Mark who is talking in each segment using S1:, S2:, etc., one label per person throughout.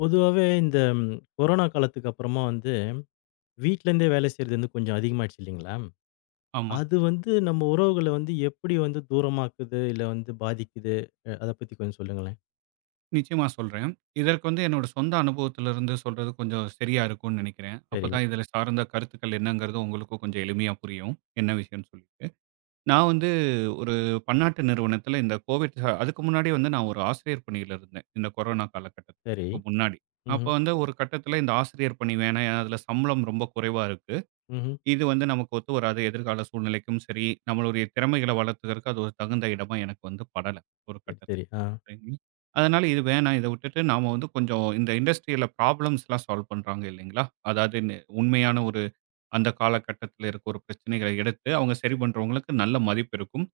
S1: பொதுவாவே இந்த ம், கொரோனா காலத்துக்கு அப்புறமா வந்து வீட்லேருந்தே வேலை செய்றது வந்து கொஞ்சம் அதிகமாயிடுச்சு இல்லைங்களா?
S2: ஆமாங்க.
S1: அது வந்து நம்ம உறவுகள வந்து எப்படி வந்து தூரமாக்குது? இல்ல வந்து பாதிக்குது? அத பத்தி கொஞ்சம் சொல்லுங்களேன்.
S2: நிச்சயமா சொல்றேன். இதற்கு வந்து என்னோட சொந்த அனுபவத்திலிருந்து சொல்றது கொஞ்சம் சரியா இருக்கும்னு நினைக்கிறேன்.
S1: சரி,
S2: அப்பதான் இதில சார்ந்த கருத்துக்கள் என்னங்கிறது உங்களுக்கும் கொஞ்சம் எளிமையா புரியும். என்ன விஷயம்னு சொல்லிட்டு. நான் வந்து ஒரு பன்னாட்டு நிறுவனத்தில இந்த கோவிட் ச அதுக்கு முன்னாடி வந்து நான் ஒரு ஆசிரியர் பணியில இருந்தேன். இந்த கொரோனா
S1: சரி.
S2: காலகட்டத்துக்கு முன்னாடி. அப்ப
S1: ம்ஹ்ம்.
S2: வந்து ஒரு கட்டத்தில இந்த ஆசிரியர் பணி வேணாம். ஏன்னா அதில சம்பளம் ரொம்ப குறைவா இருக்கு.
S1: ம்ஹ்ம்.
S2: இது வந்து நமக்கு ஒத்து வராது. எதிர்கால சூழ்நிலைக்கும் சரி, நம்மளுடைய திறமைகளை வளர்த்துக்கிறதுக்கு அது ஒரு தகுந்த இடமா எனக்கு வந்து படல ஒரு
S1: சரி,
S2: கட்டத்தில.
S1: சரி. ஆ.
S2: சரிங்க. அதனால இது வேணாம். இத விட்டுட்டு நாம வந்து கொஞ்சம் இந்த இண்டஸ்ட்ரியல ப்ராப்ளம்ஸ்லாம் சால்வ் பண்றாங்க இல்லைங்களா? அதாவது உண்மையான ஒரு அந்த காலகட்டத்தில இருக்க ஒரு பிரச்சனைகள எடுத்து, அவங்க சரி பண்றவங்களுக்கு நல்ல மதிப்பு இருக்கும்.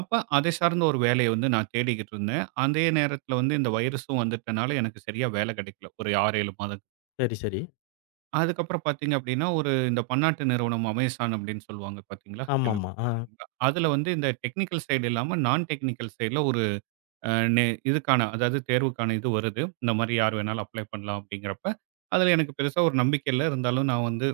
S2: அப்ப அதை சார்ந்த ஒரு வேலைய வந்து நான் தேடிக்கிட்டு இருந்தேன். அதே நேரத்தில வந்து இந்த வைரஸும் வந்துட்டனால எனக்கு சரியா வேலை கிடைக்கல. ஒரு 6, 7 மாதம்.
S1: சரி, சரி.
S2: அதுக்கப்புறம் பார்த்தீங்க அப்படின்னா, ஒரு இந்த பன்னாட்டு நிறுவனம் அமேசான் அப்படின்னு சொல்லுவாங்க பார்த்தீங்களா?
S1: ஆமாமா. ஆ.
S2: கேள்விப்பட்டிருக்கீங்களா? அதுல வந்து இந்த டெக்னிக்கல் சைடு இல்லாம நான் டெக்னிக்கல் சைடுல ஒரு அ நே இதுக்கான அதாவது தேர்வுக்கான இது வருது. இந்த மாரி யார் வேணாலும் அப்ளை பண்ணலாம் அப்படிங்கிறப்ப, அதில எனக்கு பெருசா ஒரு நம்பிக்கை இல்ல. இருந்தாலும் நான் வந்து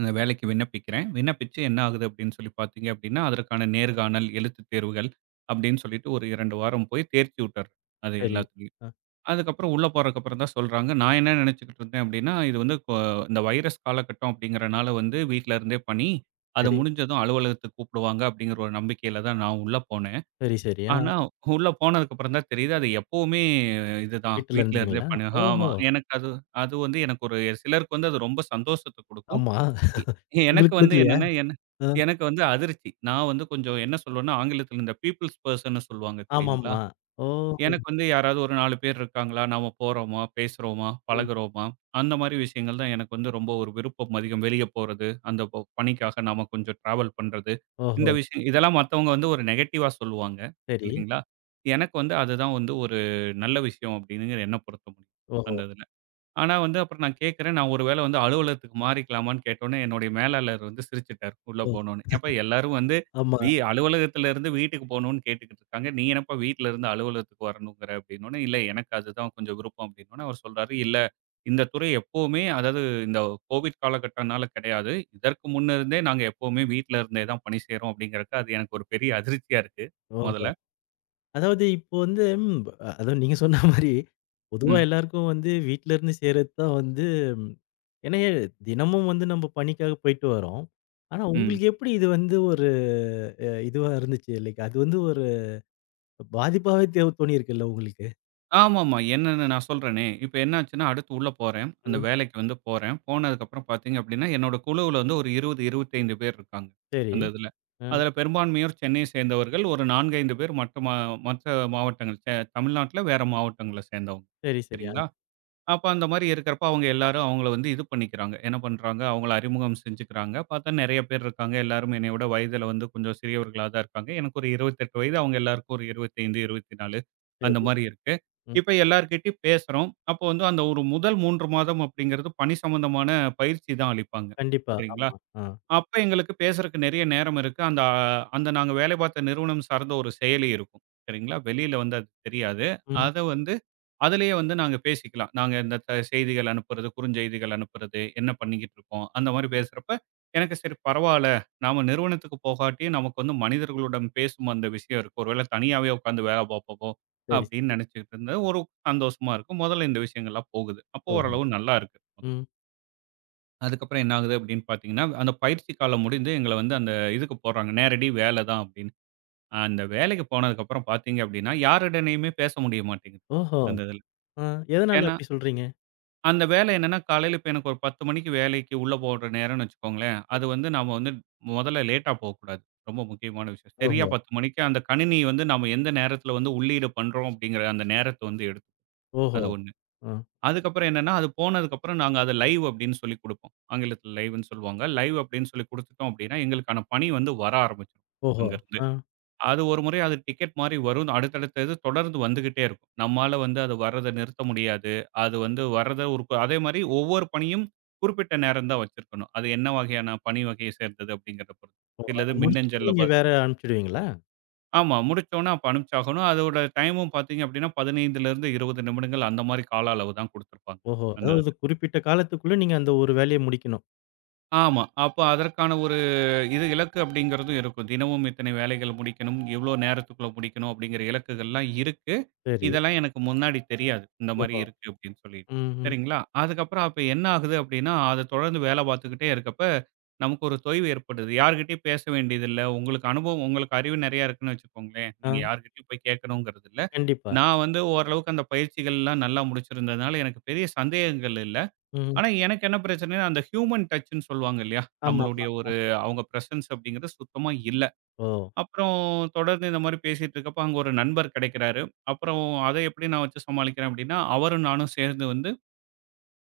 S2: அந்த வேலைக்கு விண்ணப்பிக்கிறேன். விண்ணப்பிச்சு என்ன ஆகுது அப்படின்னு சொல்லி பார்த்தீங்க அப்படின்னா, அதற்கான நேர்காணல், எழுத்துத் தேர்வுகள் அப்படின்னு சொல்லிட்டு ஒரு 2 வாரம் போய் தேர்ச்சி விட்டுர்றேன். அது
S1: சரி.
S2: எல்லாத்துலயும்.
S1: ஆ.
S2: அதுக்கப்புறம் உள்ள போறதுக்கப்புறம் தான் சொல்றாங்க. நான் என்ன நினைச்சுக்கிட்டு இருந்தேன் அப்படின்னா, இது வந்து இந்த வைரஸ் காலகட்டம் அப்படிங்கிறனால வந்து வீட்ல இருந்தே பணி, அது
S1: சரி.
S2: முடிஞ்சதும் அலுவலகத்துக்கு கூப்பிடுவாங்க அப்படிங்கிற ஒரு நம்பிக்கையில தான் நான் உள்ள போனேன்.
S1: சரி, சரி. ஆ.
S2: ஆனா, உள்ள போனதுக்கு அப்புறம் தான் தெரியுது. அது எப்பவுமே இதுதான்.
S1: வீட்ல
S2: வீட்ல இருந்தே
S1: இருந்துட்டீங்களா?
S2: பண்ணு ஆமா.
S1: ஓஹோ!
S2: எனக்கு அது அது வந்து எனக்கு ஒரு சிலருக்கு வந்து அது ரொம்ப சந்தோஷத்த குடுக்கும்.
S1: ஆமா.
S2: எ எனக்கு
S1: உங்களுக்கு
S2: வந்து
S1: குடுக்கலையா?
S2: என்னன்னா, என்ன
S1: ஆ.
S2: எனக்கு வந்து அதிர்ச்சி. நான் வந்து கொஞ்சம் என்ன சொல்லுவேன்னா, ஆங்கிலத்தில இந்த பீப்பிள்ஸ் பெர்சன்னு சொல்லுவாங்க தெரியுங்களா?
S1: ஆமாமா. ஓ!
S2: எனக்கு வந்து யாராவது ஒரு 4 பேர் இருக்காங்களா? நாம போறோமா, பேசுறோமா,
S1: ம்.
S2: பழகுறோமா? அந்த மாரி விஷயங்கள் தான் எனக்கு வந்து ரொம்ப ஒரு விருப்பம் அதிகம். வெளிய போறது, அந்த பணிக்காக நாம கொஞ்சம் டிராவல் பண்றது. இந்த
S1: ஓஹோ!
S2: விஷயம் இதெல்லாம் மத்தவங்க வந்து ஒரு நெகட்டிவா சொல்லுவாங்க,
S1: சரி.
S2: இல்லைங்களா? எனக்கு வந்து அதுதான் வந்து ஒரு நல்ல விஷயம் அப்படிங்கிற என்ன பொறுத்த முடியும்,
S1: ஓஹோ!
S2: அந்த இதுல. ஆனா வந்து அப்புறம் நான் கேட்கிறேன், நான் ஒரு வேள வந்து அலுவலகத்துக்கு மாறிக்கலாமான்னு கேட்டோனே, என்னுடைய மேலாளர் வந்து சிரிச்சுட்டாரு, உள்ள
S1: ஓ!
S2: போனோனே. "ஏப்பா எல்லாரும் வந்து
S1: ஆமா.
S2: அலுவலகத்துல இருந்து வீட்டுக்கு போணும்னு கேட்டுக்கிட்டு இருக்காங்க. நீ என்னப்பா வீட்ல இருந்து அலுவலகத்துக்கு வரணுங்கிற?" அப்படின்னோனே, "இல்ல எனக்கு அதுதான் கொஞ்சம் விருப்பம்" அப்படின்னோனே, அவர் சொல்றாரு, "இல்ல இந்த துறை எப்பவுமே அதாவது இந்த கோவிட் காலகட்டம்னால கிடையாது. இதற்கு முன்ன இருந்தே நாங்க எப்பவுமே வீட்ல இருந்தே தான் பணி செய்றோம்" அப்படிங்கிறப்ப, அது எனக்கு ஒரு பெரிய அதிர்ச்சியா இருக்கு,
S1: ஓஹோ!
S2: முதல்ல.
S1: அதாவது இப்போ வந்து ம், அதான் நீங்க சொன்ன மாரி, பொதுவா
S2: ம்,
S1: எல்லாருக்கும் வந்து வீட்ல இருந்து செய்றது தான் வந்து ம், ஏன்னா தினமும் வந்து நம்ம பணிக்காக போயிட்டு வரோம். ஆனா
S2: ம்.
S1: உங்களுக்கு எப்படி இது வந்து ஒரு இதுவா இருந்துச்சு? லைக் அது வந்து ஒரு பாதிப்பாவே தோணியிருக்குல்ல உங்களுக்கு?
S2: ஆமாமா. என்னன்னு நான் சொல்றேனே. இப்ப என்னாச்சுன்னா, அடுத்து உள்ள போறேன். அந்த
S1: ம்.
S2: வேலைக்கு வந்து போறேன். போனதுக்கப்புறம் பார்த்தீங்க அப்படின்னா, என்னோட குழுவுல வந்து ஒரு 20, 25 பேர் இருக்காங்க,
S1: சரி.
S2: அந்த இதுல.
S1: அ
S2: அதுல பெரும்பான்மையோர் சென்னையை சேர்ந்தவர்கள். ஒரு 4, 5 பேர் மற்ற மாவட்டங்கள். தமிழ்நாட்டுல வேற மாவட்டங்கள சேர்ந்தவங்க.
S1: சரி, சரி.
S2: சரிங்களா? அப்ப அந்த மாரி இருக்கிறப்ப அவங்க எல்லாரும் அவங்கள வந்து இது பண்ணிக்கிறாங்க. என்ன பண்றாங்க, அவங்கள அறிமுகம் செஞ்சுக்கிறாங்க. பார்த்தா நெறைய பேர் இருக்காங்க. எல்லாரும் என்னைய விட வயதில வந்து கொஞ்சம் சிறியவர்களா தான் இருக்காங்க. எனக்கு ஒரு 28 வயது. அவங்க எல்லாருக்கும் ஒரு 25, 24 அந்த
S1: சரி.
S2: மாரி இருக்கு.
S1: ம்.
S2: இப்ப எல்லார்கிட்டயும் பேசுறோம். அப்போ வந்து அந்த ஒரு முதல் 3 மாதம் அப்படிங்கிறது பணி சம்பந்தமான பயிற்சி தான் அளிப்பாங்க.
S1: கண்டிப்பா.
S2: சரிங்களா?
S1: ஆமா. ஆ.
S2: அப்ப எங்களுக்கு பேசுறக்கு நெறைய நேரம் இருக்கு. அந்த நாங்க வேலை பார்த்த நிறுவனம் சார்ந்த ஒரு செயலி இருக்கும். சரிங்களா? வெளியில வந்து அது தெரியாது.
S1: ம்.
S2: அத வந்து அதிலேயே வந்து நாங்க பேசிக்கலாம். நாங்க இந்த செய்திகள் அனுப்புறது, குறுஞ்செய்திகள் அனுப்புறது, என்ன பண்ணிக்கிட்டு இருக்கோம்? அந்த மாரி பேசுறப்ப, எனக்கு சரி பரவால்ல. நாம நிறுவனத்துக்கு போகாட்டியும் நமக்கு வந்து மனிதர்களுடன் பேசும் அந்த விஷயம் இருக்கு. ஒருவேள தனியாவே உட்காந்து வேலை பார்ப்போமோ!
S1: சரி,
S2: அப்படின்னு
S1: சரி.
S2: நினைச்சுக்கிட்டு இருந்தது. ஒரு சந்தோஷமா இருக்கு. முதல்ல இந்த விஷயங்கள்லாம் போகுது. அப்போ
S1: ஓஹோ!
S2: ஓரளவு நல்லா இருக்கு. முதல்ல.
S1: ம்.
S2: அதுக்கப்புறம் என்ன ஆகுது அப்படின்னு பார்த்தீங்கன்னா, அந்த பயிற்சி காலம் முடிந்து எங்கள வந்து அந்த இதுக்கு போடுறாங்க. நேரடி வேலை தான் அப்படின்னு. அந்த வேலைக்கு போனதுக்கப்புறம் பார்த்தீங்க அப்படின்னா, யாருடனயுமே பேச முடிய மாட்டேங்குது.
S1: ஓஹோ!
S2: அந்த இதுல.
S1: ஆ. எதனால
S2: ஏன்னா,
S1: அப்படி சொல்றீங்க?
S2: அந்த வேலை என்னன்னா, காலையில இப்ப எனக்கு ஒரு 10 மணிக்கு வேலைக்கு உள்ள போடுற நேரம்னு வச்சுக்கோங்களேன். அது வந்து நாம வந்து முதல்ல லேட்டா போகக்கூடாது. ரொம்ப முக்கியமான விஷயம். சரியா
S1: ஓஹோ!
S2: 10 மணிக்கு அந்த கணினி வந்து நாம எந்த நேரத்தில வந்து உள்ளீடு பண்றோம் அப்படிங்கிற அந்த நேரத்த வந்து எடுக்கும்.
S1: ஓஹோ!
S2: அது ஒண்ணு.
S1: ஆ.
S2: அதுக்கப்புறம் என்னன்னா, அது போனதுக்கப்புறம் நாங்க அத லைவ் அப்படின்னு சொல்லி குடுப்போம். ஆங்கிலத்தில லைவ்ன்னு சொல்லுவாங்க. லைவ் அப்படின்னு சொல்லி குடுத்துட்டோம் அப்படின்னா, எங்களுக்கான பணி வந்து வர ஆரம்பிச்சுரும்
S1: ஓஹோ!
S2: அங்கருந்து.
S1: ஆ.
S2: அது ஒரு முறை அது டிக்கெட் மாரி வரும். அடுத்தடுத்த இது தொடர்ந்து வந்துகிட்டே இருக்கும். நம்மால வந்து அது வர்றத நிறுத்த முடியாது. அது வந்து வர்றத ஒரு கு- அதே மாரி ஒவ்வொரு பணியும் குறிப்பிட்ட நேரம் தான் வச்சிருக்கணும். அது என்ன வகையான பணி வகையை சேர்ந்தது அப்படிங்கிறத பொறுத்து.
S1: ஓ! அத
S2: சிலது
S1: முடிச்சுட்டு
S2: மின்னஞ்சல்ல பா
S1: நீங்க வேற அனுப்பிச்சுடுவீங்களா?
S2: ஆமா. முடிச்சோனா அப்ப அனுப்பிச்சாகணும். அதோட டைமும் பார்த்தீங்க அப்படின்னா, 15லிருந்து 20 நிமிடங்கள் அந்த மாரி கால அளவு தான் குடுத்துருப்பாங்க.
S1: ஓஹோ!
S2: அந்த
S1: அதாவது குறிப்பிட்ட காலத்துக்குள்ள நீங்க அந்த ஒரு வேலைய முடிக்கணும்.
S2: ஆமா. அப்ப அதற்கான ஒரு இது இலக்கு அப்படிங்கிறதும் இருக்கும். தினமும் இத்தனை வேலைகள் முடிக்கணும், இவ்ளோ நேரத்துக்குள்ள முடிக்கணும் அப்படிங்கிற இலக்குகள்லாம் இருக்கு.
S1: சரி.
S2: இதெல்லாம் எனக்கு முன்னாடி தெரியாது. இந்த மாரி
S1: ஓஹோ!
S2: இருக்கு அப்படின்னு சொல்லிட்டு.
S1: ம்ஹ்ம்.
S2: சரிங்களா? அதுக்கப்புறம் அப்ப என்ன ஆகுது அப்படின்னா, அத தொடர்ந்து வேலை பார்த்துக்கிட்டே இருக்கப்ப, நமக்கு ஒரு தொய்வு ஏற்படுது. யார்கிட்டயும் பேச வேண்டியதில்ல. உங்களுக்கு அனுபவம் உங்களுக்கு அறிவு நெறையா இருக்குன்னு வச்சுக்கோங்களேன்.
S1: ஆ.
S2: நீங்க யார்கிட்டயும் போய் கேட்கணுங்கிறது இல்ல.
S1: கண்டிப்பா.
S2: நான் வந்து ஓரளவுக்கு அந்த பயிற்சிகள்லாம் நல்லா முடிச்சிருந்ததுனால, எனக்கு பெரிய சந்தேகங்கள் இல்ல.
S1: ம்.
S2: ஆனா, எனக்கு என்ன பிரச்சனைன்னா, அந்த ஹியூமன் டச்சுன்னு சொல்லுவாங்க இல்லையா? நம்மளுடைய
S1: ஆமாமா.
S2: ஒரு
S1: ஆமா.
S2: அவங்க பிரசன்ஸ் அப்படிங்கிறது சுத்தமா இல்ல.
S1: ஓ!
S2: அப்புறம் தொடர்ந்து இந்த மாரி பேசிட்டு இருக்கப்ப, அங்க ஒரு நண்பர் கிடைக்கிறாரு. அப்புறம் அத எப்படி நான் வச்சு சமாளிக்கிறேன் அப்படின்னா, அவரும் நானும் சேர்ந்து வந்து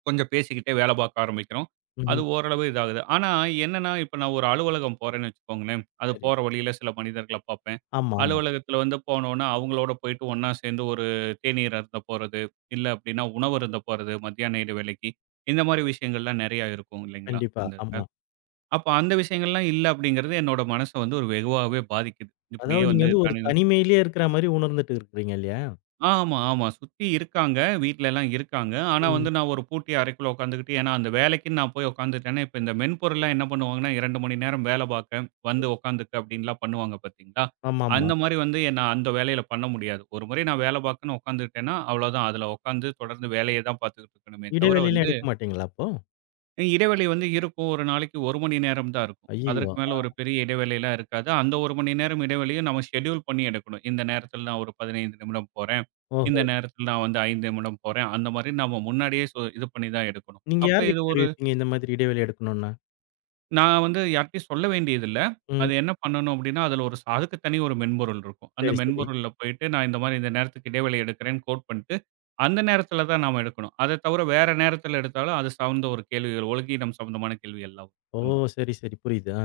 S2: கொஞ்சம் பேசிக்கிட்டே வேலை பார்க்க ஆரம்பிக்கிறோம். அது
S1: ம்ஹ்ம்.
S2: ஓரளவு இதாகுது. ஆனா என்னன்னா, இப்ப நான் ஒரு அலுவலகம் போறேன்னு வச்சுக்கோங்களேன், அது
S1: சரி.
S2: போற வழியில சில மனிதர்கள பார்ப்பேன்.
S1: ஆமாமா.
S2: அலுவலகத்தில வந்து போனோனா, அவங்களோட போயிட்டு ஒண்ணா சேர்ந்து ஒரு தேநீர் அருந்த போறது, இல்ல அப்படின்னா உணவு அருந்த போறது, மத்தியான நேர வேலைக்கு. இந்த மாரி விஷயங்கள்லாம் நெறையா இருக்கும் இல்லைங்களா?
S1: கண்டிப்பா.
S2: இந்த இதுல.
S1: ஆமா.
S2: அப்ப அந்த விஷயங்கள்லாம் இல்ல அப்படிங்கிறது என்னோட மனச வந்து ஒரு வெகுவாவே பாதிக்குது. இப்படியே
S1: அதாவது நீங்க
S2: வந்து
S1: வந்து ஒரு
S2: தனி
S1: தனிமையிலேயே இருக்கிற மாரி உணர்ந்துட்டு இருக்கிறீங்க இல்லையா?
S2: ஆமா, ஆமா. சுத்தி இருக்காங்க. வீட்லலாம் இருக்காங்க. ஆனா
S1: ம்.
S2: வந்து நான் ஒரு பூட்டிய அறைக்குள்ள உட்காந்துக்கிட்டு ஏன்னா, அந்த வேலைக்குன்னு நான் போய் உட்காந்துட்டேன்னா, இப்ப இந்த மென்பொருள்லாம் என்ன பண்ணுவாங்கன்னா, 2 மணி நேரம் வேலை பார்க்க, வந்து உட்காந்துக்க அப்படின்லாம் பண்ணுவாங்க பார்த்தீங்களா?
S1: ஆமாமா.
S2: அந்த மாரி வந்து என்ன அந்த வேலையில பண்ண முடியாது. ஒரு முறை நான் வேலை பார்க்கன்னு உட்காந்துக்கிட்டேன்னா, அவ்வளோதான். அதுல உட்காந்து தொடர்ந்து வேலைய தான் பார்த்துக்கிட்டு இருக்கணுமே தவிர
S1: இடைவெளிலாம்
S2: வந்து
S1: எடுக்க மாட்டீங்களா அப்போ?
S2: இடைவெளி வந்து இருக்கும். ஒரு நாளைக்கு 1 மணி நேரம் தான் இருக்கும். அதற்கு
S1: ஐய்யயோ!
S2: மேல ஒரு பெரிய இடைவெளிலாம் இருக்காது. அந்த 1 மணி நேரம் இடைவெளியும் நம்ம ஷெட்யூல் பண்ணி எடுக்கணும். இந்த நேரத்தில நான் ஒரு 15 நிமிடம் போறேன். இந்த
S1: ஓஹோ!
S2: நேரத்தில நான் வந்து 5 நிமிடம் போறேன். அந்த மாரி நம்ம முன்னாடியே இது பண்ணி தான் எடுக்கணும்.
S1: நீங்க
S2: அப்ப இது
S1: யார்கிட்ட
S2: ஒரு
S1: தெரிவிப்பீங்க இந்த மாதிரி இடைவெளி எடுக்கணும்னா?
S2: நான் வந்து யார்ட்டயும் சொல்ல வேண்டியதில்ல.
S1: ம்.
S2: அது என்ன பண்ணணும் அப்டின்னா, அதில ஒரு அதுக்கு தனி ஒரு மென்பொருள் இருக்கும். அந்த
S1: சரி, சரி.
S2: மென்பொருள்ல போயிட்டு நான் இந்த மாரி இந்த நேரத்துக்கு இடைவெளி எடுக்கிறேன்னு கோட் பண்ணிட்டு, அந்த நேரத்தில தான் நாம எடுக்கணும். அத தவிர வேற நேரத்தில எடுத்தாலும் அது சார்ந்த ஒரு கேள்விகள், ஒழுங்கீனம் சம்மந்தமான கேள்விகள்லாம்
S1: ஓ!
S2: வரும்.
S1: சரி, சரி. புரியுது. ஆ.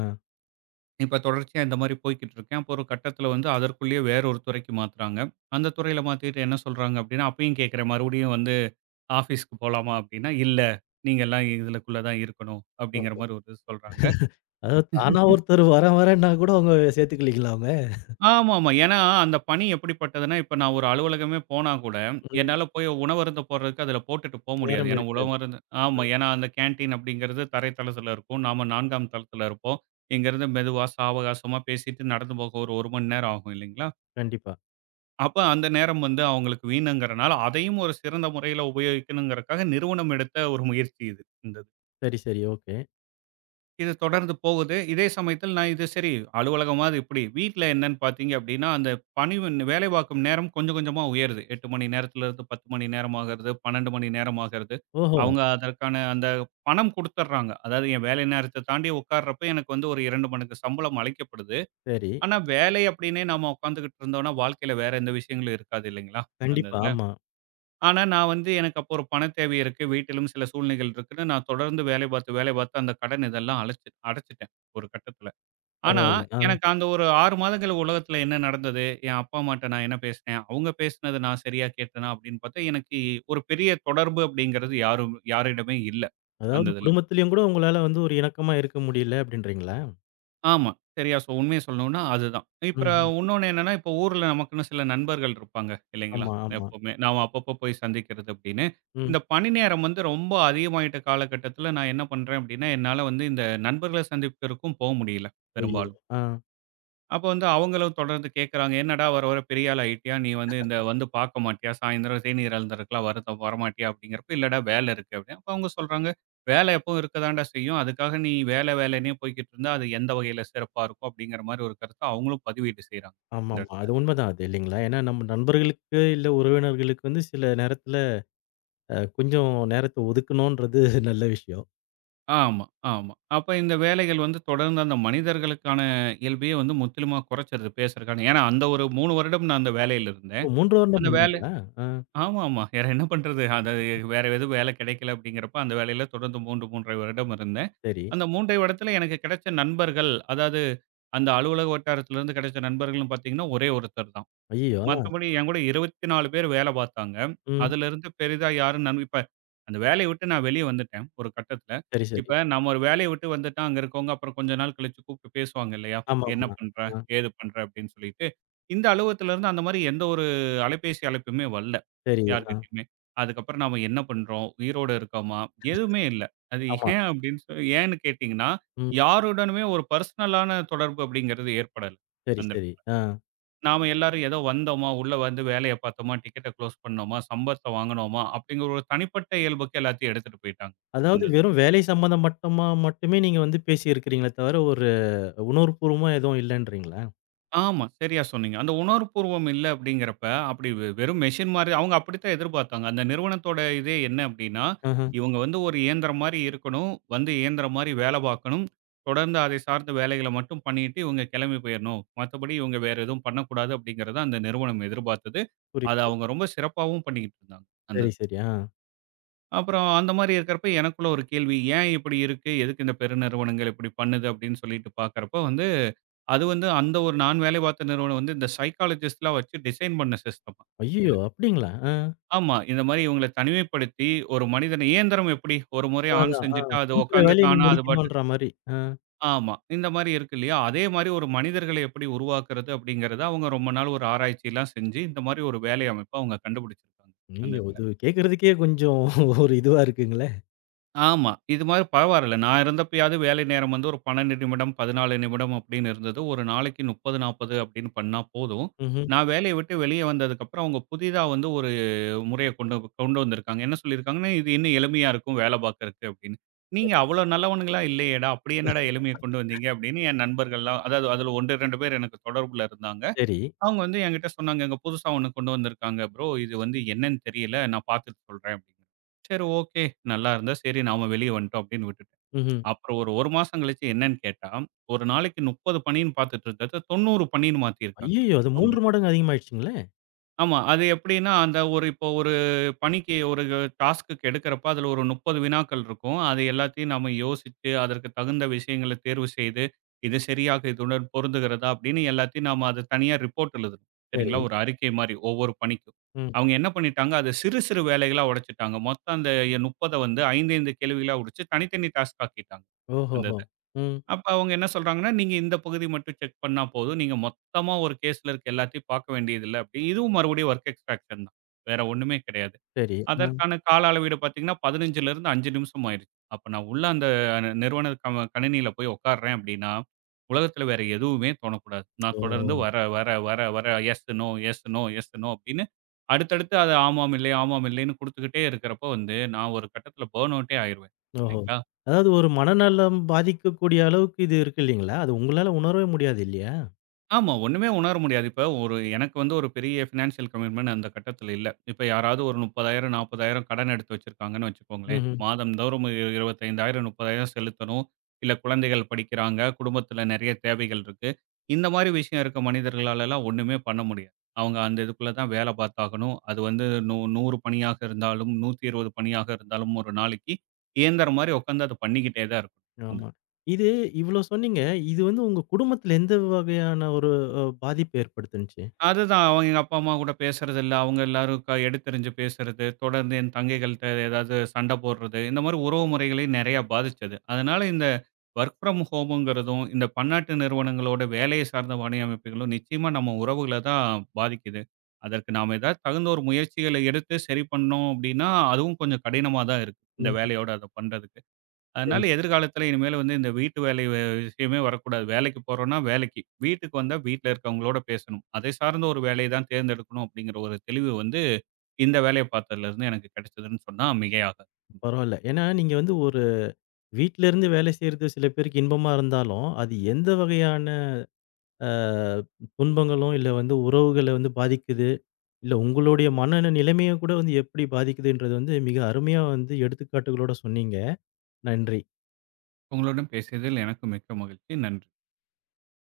S2: இப்ப தொடர்ச்சியா இந்த மாரி போய்க்கிட்டு இருக்கேன். அப்போ ஒரு கட்டத்தில வந்து அதற்குள்ளேயே வேற ஒரு துறைக்கு மாத்துறாங்க. அந்த துறையில மாத்திட்டு என்ன சொல்றாங்க அப்டின்னா, அப்பயும் கேட்கிறேன் மறுபடியும் வந்து ஆஃபீஸ்க்கு போலாமா அப்டின்னா, "இல்ல. நீங்கலாம் இதுலக்குள்ள தான் இருக்கணும்." அப்டிங்கிற
S1: ஓஹோ!
S2: மாரி ஒரு இது சொல்றாங்க.
S1: அதாவது தானா ஒருத்தர் வரேன் வரேன்னா கூட அவங்க சேர்த்துக்கலீங்களா அவங்க?
S2: ஆமாமா. ஏன்னா அந்த பணி எப்படிப்பட்டதுன்னா, இப்ப நான் ஒரு அலுவலகமே போனா கூட,
S1: ம்.
S2: என்னால போய் உணவருந்த போடுறதுக்கு அதில போட்டுட்டு போ முடியாது.
S1: நேரம்
S2: ஏன்னா
S1: இருக்காது.
S2: உணவருந்து ஆமா. ஏன்னா அந்த கேன்டீன் அப்படிங்கிறது தரை தளத்தில இருக்கும். நாம 4ஆம் தளத்தில இருப்போம். இங்கேருந்து மெதுவா, சாவகாசமா பேசிட்டு நடந்து போக ஒரு 1 மணி நேரம் ஆகும் இல்லைங்களா?
S1: கண்டிப்பா.
S2: அப்ப அந்த நேரம் வந்து அவங்களுக்கு வீணங்கிறனால, அதையும் ஒரு சிறந்த முறையில உபயோகிக்கணுங்கிறக்காக நிறுவனம் எடுத்த ஒரு முயற்சி இது. இந்த இது.
S1: சரி, சரி. ஓகே.
S2: இது தொடர்ந்து போகுது. இதே சமயத்தில் நான் இது சரி அலுவலகமாவது இப்படி, வீட்ல என்னன்னு பார்த்தீங்க அப்படின்னா, அந்த பணி வந்து- வேலை பார்க்கும் நேரம் கொஞ்சம் கொஞ்சமா உயருது. 8 மணி நேரத்திலிருந்து 10 மணி நேரம் ஆகிறது, 12 மணி நேரம் ஆகிறது.
S1: ஓஹோ!
S2: அவங்க அதற்கான அந்த பணம் குடுத்துடுறாங்க. அதாவது என் வேலை நேரத்த தாண்டி உட்கார்றப்ப எனக்கு வந்து ஒரு 2 மடங்கு சம்பளம் அளிக்கப்படுது.
S1: சரி.
S2: ஆனா வேலை அப்படின்னே நாம உட்கார்ந்துகிட்டு இருந்தோம்னா, வாழ்க்கையில வேற எந்த விஷயங்களும் இருக்காது இல்லைங்களா? அந்த
S1: கண்டிப்பா.
S2: இதுல.
S1: ஆமா.
S2: ஆனா, நான் வந்து எனக்கு அப்போ ஒரு பண தேவை இருக்கு. வீட்டிலும் சில சூழ்நிலைகள் இருக்குன்னு நான் தொடர்ந்து வேலை பார்த்து, வேலை பார்த்து அந்த கடன் இதெல்லாம் அழைச்சு அடைச்சுட்டேன் ஒரு கட்டத்தில. ஆனா,
S1: பரவால்ல. ஆ.
S2: எனக்கு அந்த ஒரு 6 மாதங்கள் உலகத்தில என்ன நடந்தது? என் அப்பா அம்மாட்ட நான் என்ன பேசினேன்? அவங்க பேசினது நான் சரியா கேட்டேனா? அப்படின்னு பார்த்தா, எனக்கு ஒரு பெரிய தொடர்பு அப்படிங்கிறது யாரும் யாரிடமே இல்ல அந்த
S1: அதாவது
S2: இதில.
S1: குடும்பத்திலயும் கூட உங்களால வந்து ஒரு இணக்கமா இருக்க முடியல அப்படின்றீங்களா?
S2: ஆமா. சரியா உண்மைய சொல்லணும்னா அதுதான். இப்ப
S1: ம்ஹ்ம்.
S2: உன்னொன்னு என்னன்னா, இப்ப ஊர்ல நமக்குன்னு சில நண்பர்கள் இருப்பாங்க இல்லைங்களா?
S1: ஆமா, ஆமா.
S2: எப்பவுமே நாம அப்பப்ப போய் சந்திக்கிறது அப்படின்னு.
S1: ம்.
S2: இந்த பணி நேரம் வந்து ரொம்ப அதிகமாயிட்ட காலகட்டத்தில நான் என்ன பண்றேன் அப்படின்னா, என்னால வந்து இந்த நண்பர்கள சந்திப்பதற்கும் போ முடியல
S1: ஐயோ!
S2: பெரும்பாலும்.
S1: ஆ.
S2: அப்போ வந்து அவங்களும் தொடர்ந்து கேட்குறாங்க. "என்னடா வர வர பெரிய ஆள் ஆயிட்டியா? நீ வந்து இந்த வந்து பார்க்க மாட்டியா? சாயந்தரம் தேநீர் அருந்தறதுக்குலாம் வரத வரமாட்டியா?" அப்படீங்கிறப்ப, "இல்லடா வேலை இருக்கு." அப்படீன்னு. அப்ப அவங்க சொல்றாங்க, "வேலை எப்பவும் இருக்க தான்டா செய்யும். அதுக்காக நீ வேலை வேலைன்னே போய்க்கிட்டு இருந்தா, அது எந்த வகையில சிறப்பா இருக்கும்?" அப்படீங்கிற மாரி ஒரு கருத்த அவங்களும் பதிவீடு செய்றாங்க இந்த
S1: ஆமாமா.
S2: இடத்துல.
S1: அது உண்மதான் அது இல்லைங்களா? ஏன்னா நம்ம நண்பர்களுக்கு இல்ல உறவினர்களுக்கு வந்து சில நேரத்துல கொஞ்சம் நேரத்த ஒதுக்கணுன்றது நல்ல விஷயம்.
S2: ஆமா, ஆமா. அப்ப இந்த வேலைகள் வந்து தொடர்ந்து அந்த மனிதர்களுக்கான இயல்பையே வந்து முற்றிலுமா குறைச்சிருது பேசுறதுக்கான. ஏன்னா, அந்த ஒரு 3 வருடம் நான் அந்த வேலையில இருந்தேன்.
S1: ஓ! 3 வருடம்
S2: அந்த வேலை
S1: பண்ணீங்களா? ஆ.
S2: ஆமாமா. வேற என்ன பண்றது? அது வேற எதுவும் வேலை கிடைக்கல அப்படிங்கிறப்ப, அந்த வேலையில தொடர்ந்து 3, 3 1/2 வருடம் இருந்தேன்.
S1: சரி.
S2: அந்த 3 1/2 வருடத்துல எனக்கு கிடைச்ச நண்பர்கள், அதாவது அந்த அலுவலக வட்டாரத்திலிருந்து கிடைச்ச நண்பர்கள்னு பார்த்தீங்கன்னா, ஒரே ஒருத்தர் தான்.
S1: ஐயய்யோ!
S2: மத்தபடி என் கூட 24 பேர் வேலை பார்த்தாங்க.
S1: ம்.
S2: அதிலிருந்து பெரிதா யாரும் இப்ப அந்த வேலைய விட்டு நான் வெளிய வந்துட்டேன், ஒரு கட்டத்துல.
S1: சரி, சரி.
S2: இப்ப நம்ம ஒரு வேலைய விட்டு வந்துட்டா, அங்க இருக்கவங்க அப்புறம் கொஞ்ச நாள் கழிச்சு கூப்பிட்டு பேசுவாங்க இல்லையா? "என்ன
S1: ஆமாமா.
S2: பண்ற?
S1: ஆ.
S2: ஏது பண்ற?" அப்படின்னு சொல்லிட்டு. இந்த அலுவலகத்திலிருந்து அந்த மாரி எந்த ஒரு அலைபேசி அழைப்புமே வரல.
S1: சரி. ஆ.
S2: யார்கிட்டயுமே. அதுக்கப்புறம் நாம என்ன பண்றோம்? உயிரோட இருக்கோமா? எதுவுமே இல்ல. அது
S1: ஆமா.
S2: ஏன் அப்படின்னு சொல் ஏன்னு கேட்டீங்கன்னா,
S1: ம்.
S2: யாருடனுமே ஒரு பெர்சனலான தொடர்பு அப்படிங்கிறது ஏற்படல.
S1: சரி,
S2: அந்த
S1: சரி.
S2: இடத்துல.
S1: ஆ.
S2: நாம எல்லாரும் ஏதோ வந்தோமா, உள்ள வந்து வேலைய பார்த்தோமா, டிக்கெட்ட குளோஸ் பண்ணோமா, சம்பளத்த வாங்குனோமா அப்படிங்கிற ஒரு தனிப்பட்ட இயல்புக்கு எல்லாத்தையும் எடுத்துட்டு போயிட்டாங்க.
S1: அதாவது
S2: அந்த
S1: வெறும் வேலை சம்மந்தம் மட்டுமே நீங்க வந்து பேசியிருக்கிறீங்களே தவிர, ஒரு உணர்வுபூர்வமா எதுவும் இல்லன்றீங்களா?
S2: ஆமா. சரியா சொன்னீங்க. அந்த உணர்வுபூர்வம் இல்ல அப்படிங்கிறப்ப, அப்படி வெறும் மெஷின் மாரி அவங்க அப்படித்தான் எதிர்பார்த்தாங்க. அந்த நிறுவனத்தோட இதே என்ன அப்படின்னா,
S1: ஆஹ.
S2: இவங்க வந்து ஒரு இயந்திரம் மாரி இருக்கணும். வந்து இயந்திரம் மாரி வேலை பார்க்கணும். தொடர்ந்து அதை சார்ந்த வேலைகள மட்டும் பண்ணிட்டு இவங்க கிளம்பி போயிரணும். மத்தபடி இவங்க வேற எதுவும் பண்ணக்கூடாது அப்படிங்கிறத அந்த நிறுவனம் எதிர்பார்த்தது. அத
S1: புரியுது.
S2: அவங்க ரொம்ப சிறப்பாவும் பண்ணிக்கிட்டு இருந்தாங்க. அந்த
S1: சரி,
S2: இது.
S1: சரி. ஆ.
S2: அப்புறம் அந்த மாரி இருக்கிறப்ப எனக்குள்ள ஒரு கேள்வி. ஏன் இப்படி இருக்கு? எதுக்கு இந்த பெருநிறுவனங்கள் இப்படி பண்ணுது அப்படின்னு சொல்லிட்டு பார்க்கிறப்ப வந்து அது வந்து அந்த ஒரு நான் வேலை பார்த்த நிறுவனம் வந்து இந்த சைக்காலஜிஸ்ட்லாம் வச்சு டிசைன் பண்ண சிஸ்டம் இது.
S1: ஐய்யயோ! அப்படிங்களா? ஆ.
S2: ஆமா. இந்த மாரி இவங்கள தனிமைப்படுத்தி ஒரு மனிதன இயந்திரம் எப்படி ஒரு முறை
S1: அதான்,
S2: ஆன்
S1: அதான்.
S2: செஞ்சுட்டா
S1: ஆ.
S2: அது
S1: குடுக்குற
S2: உட்காந்து
S1: வேலைய நீ
S2: தானா அது பாட்டு
S1: முடிக்கணும்ன்ற மாரி. ஆ.
S2: ஆமா. இந்த மாரி இருக்கு இல்லையா? அதே மாரி ஒரு மனிதர்கள எப்படி உருவாக்குறது அப்படிங்கிறத அவங்க ரொம்ப நாள் ஒரு ஆராய்ச்சிலாம் செஞ்சு இந்த மாரி ஒரு வேலை அமைப்ப அவங்க கண்டுபிடிச்சிருக்காங்க. அந்த
S1: ஐய்யயோ!
S2: இதுல.
S1: இது கேட்கறதுக்கே கொஞ்சம் ஒரு இதுவா இருக்குங்களே.
S2: ஆமா. இது மாரி பரவால்ல. நான் இருந்தப்பயாவது வேலை நேரம் வந்து ஒரு 12 நிமிடம், 14 நிமிடம் அப்படின்னு இருந்தது. ஒரு நாளைக்கு 30, 40 அப்படின்னு பண்ணா போதும்.
S1: ம்ஹ்ம்.
S2: நான் வேலைய விட்டு வெளிய வந்ததுக்கப்புறம், அவங்க புதிதா வந்து ஒரு கொண்டு வந்திருக்காங்க. என்ன சொல்லியிருக்காங்கன்னா, "இது இன்னும் எளிமையா இருக்கும் வேலை பார்க்கறக்கு" அப்படின்னு. "நீங்க அவ்வளோ நல்லவனுங்களா இல்லையேடா! அப்படி என்னடா எளிமைய கொண்டு வந்தீங்க?" அப்படின்னு என் நண்பர்கள்லாம் அதாவது அதில 1, 2 பேர் எனக்கு தொடர்புல இருந்தாங்க.
S1: சரி.
S2: அவங்க வந்து என்கிட்ட சொன்னாங்க, "இங்க புதுசா ஒண்ணு கொண்டு வந்திருக்காங்க ப்ரோ. இது வந்து என்னன்னு தெரியல. நான் பார்த்துட்டு சொல்றேன்" அப்படின்னு. சரி ஓகே. நல்லா இருந்தா சரி நாம வெளிய வந்துட்டோம் அப்படின்னு விட்டுட்டேன்.
S1: ம்ஹ்ம்.
S2: அப்புறம் ஒரு 1 மாசம் கழிச்சு என்னன்னு கேட்டா, ஒரு நாளைக்கு 30 பணின்னு பார்த்துட்டு இருந்தத 90 பணின்னு மாத்தியிருக்காங்க
S1: ஐய்யயோ! அது
S2: அவங்க.
S1: 3 மடங்கு அதிகமாயிடுச்சுங்களே!
S2: ஆமா. அது எப்படின்னா, அந்த ஒரு இப்போ ஒரு பணிக்கு ஒரு டாஸ்க்குக்கு எடுக்கிறப்ப அதில ஒரு 30 வினாக்கள் இருக்கும். அது எல்லாத்தையும் நம்ம யோசிச்சு, அதற்கு தகுந்த விஷயங்கள தேர்வு செய்து, இது சரியாக இதுடன் பொருந்துகிறதா அப்படின்னு எல்லாத்தையும் நாம அது தனியா ரிப்போர்ட் எழுதணும். சரிங்களா?
S1: சரி.
S2: ஒரு அறிக்கை மாரி ஒவ்வொரு பணிக்கும்.
S1: ம்.
S2: அவங்க என்ன பண்ணிட்டாங்க, அத சிறு சிறு வேலைகளா உடைச்சுட்டாங்க. மொத்தம் அந்த 30 வந்து 5, 5 கேள்விகளா உடைச்சு தனித்தனி டாஸ்க் ஆக்கிட்டாங்க. அந்த
S1: ஓஹோஹோ!
S2: இத.
S1: ம்.
S2: அப்ப அவங்க என்ன சொல்றாங்கன்னா, "நீங்க இந்த பகுதி மட்டும் செக் பண்ணா போதும். நீங்க மொத்தமா ஒரு கேஸ்ல இருக்க எல்லாத்தையும் பார்க்க வேண்டியதில்ல" அப்படி. இதுவும் மறுபடியும் வொர்க் எக்ஸ்ட்ராக்ஷன் தான். வேற ஒண்ணுமே கிடையாது.
S1: சரி. ஆ.
S2: அதற்கான கால அளவீடு பார்த்தீங்கன்னா, 15லருந்து 5 நிமிஷம் ஆயிருச்சு. அப்ப நான் உள்ள அந்த நிறுவன கணினியில போய் உட்கார்றேன் அப்படின்னா, உலகத்துல வேற எதுவுமே தோணக்கூடாது. நான்
S1: ஓ!
S2: தொடர்ந்து வர, வர, வர, வர yes, no, yes, no, yes, no அப்படின்னு அடுத்தடுத்து அது ஆமாம், இல்லை, ஆமாம், இல்லைன்னு குடுத்துக்கிட்டே இருக்கிறப்போ வந்து, நான் ஒரு கட்டத்துல பர்ன் அவுட்டே ஆயிருவேன்.
S1: ஓஹோ!
S2: இல்லைங்களா?
S1: அதாவது ஒரு மனநலம் பாதிக்கக்கூடிய அளவுக்கு இது இருக்கு இல்லீங்களா? அது உங்களால உணரவே முடியாது இல்லையா?
S2: ஆமா. ஒண்ணுமே உணர முடியாது. இப்ப ஒரு எனக்கு வந்து ஒரு பெரிய ஃபினான்ஷியல் கமிட்மென்ட் அந்த கட்டத்துல இல்ல. இப்ப யாராவது ஒரு 30,000 40,000 கடன் எடுத்து வச்சிருக்காங்கன்னு வச்சுக்கோங்களேன்.
S1: ம்ஹ்ம்.
S2: மாதம்தோறும் 25,000 30,000 செலுத்தணும். இல்ல குழந்தைகள் படிக்கிறாங்க. குடும்பத்துல நெறைய தேவைகள் இருக்கு. இந்த மாரி விஷயம் இருக்க மனிதர்களாலலாம் ஒண்ணுமே பண்ண முடியாது. அவங்க அந்த இதுக்குள்ள தான் வேல பார்த்தாகணும். அது வந்து 100 பணியாக இருந்தாலும், 120 பணியாக இருந்தாலும் ஒரு நாளைக்கு இயந்திரம் மாரி உட்காந்து அத பண்ணிக்கிட்டே தான் இருக்கணும். அந்த
S1: ஆமா. இது இவ்ளோ சொன்னீங்க. இது வந்து உங்க குடும்பத்துல எந்த வகையான ஒரு பாதிப்பு ஏற்படுத்துனுச்சு?
S2: அதுதான். அவங்க எங்க அப்பா, அம்மா கூட பேசுறதில்ல. அவங்க எல்லாரும் க எடுத்தெறிஞ்சு பேசுறது, தொடர்ந்து என் தங்கைகள்ட்ட ஏதாவது சண்டை போடுறது, இந்த மாரி உறவு முறைகளையும் நெறையா பாதிச்சது. அதனால இந்த ஒர்க் ஃப்ரம் ஹோம்ங்கிறதும், இந்த பன்னாட்டு நிறுவனங்களோட வேலையை சார்ந்த பணியமைப்புகளும் நிச்சயமா நம்ம உறவுகள தான் பாதிக்குது. அதற்கு நாம ஏதாவது தகுந்த ஒரு முயற்சிகளை எடுத்து சரி பண்ணோம் அப்படின்னா, அதுவும் கொஞ்சம் கடினமா தான் இருக்கு. இந்த
S1: ம்ஹ்ம்.
S2: வேலையோட அத பண்றதுக்கு.
S1: சரி,
S2: அதனால
S1: சரி.
S2: எதிர்காலத்துல இனிமேல் வந்து இந்த வீட்டு வேலை வே விஷயமே வரக்கூடாது. வேலைக்கு போறோம்னா வேலைக்கு, வீட்டுக்கு வந்தா வீட்ல இருக்கவங்களோட பேசணும். அதை சார்ந்த ஒரு வேலைய தான் தேர்ந்தெடுக்கணும் அப்படிங்கிற ஒரு தெளிவு வந்து இந்த வேலைய பார்த்ததுலருந்து எனக்கு கிடைச்சதுன்னு சொன்னா மிகையாகாது.
S1: பரவால்ல. ஏன்னா நீங்க வந்து ஒரு வீட்ல இருந்து வேலை செய்றது சில பேருக்கு இன்பமா இருந்தாலும், அது எந்த வகையான அ துன்பங்களும், இல்ல வந்து உறவுகள வந்து பாதிக்குது, இல்ல உங்களுடைய மன நிலைமைய கூட வந்து எப்படி பாதிக்குதுன்றது வந்து மிக அருமையா வந்து எடுத்துக்காட்டுகளோட சொன்னீங்க. நன்றி.
S2: உங்களுடன் பேசியதில் எனக்கு மிக்க மகிழ்ச்சி. நன்றி.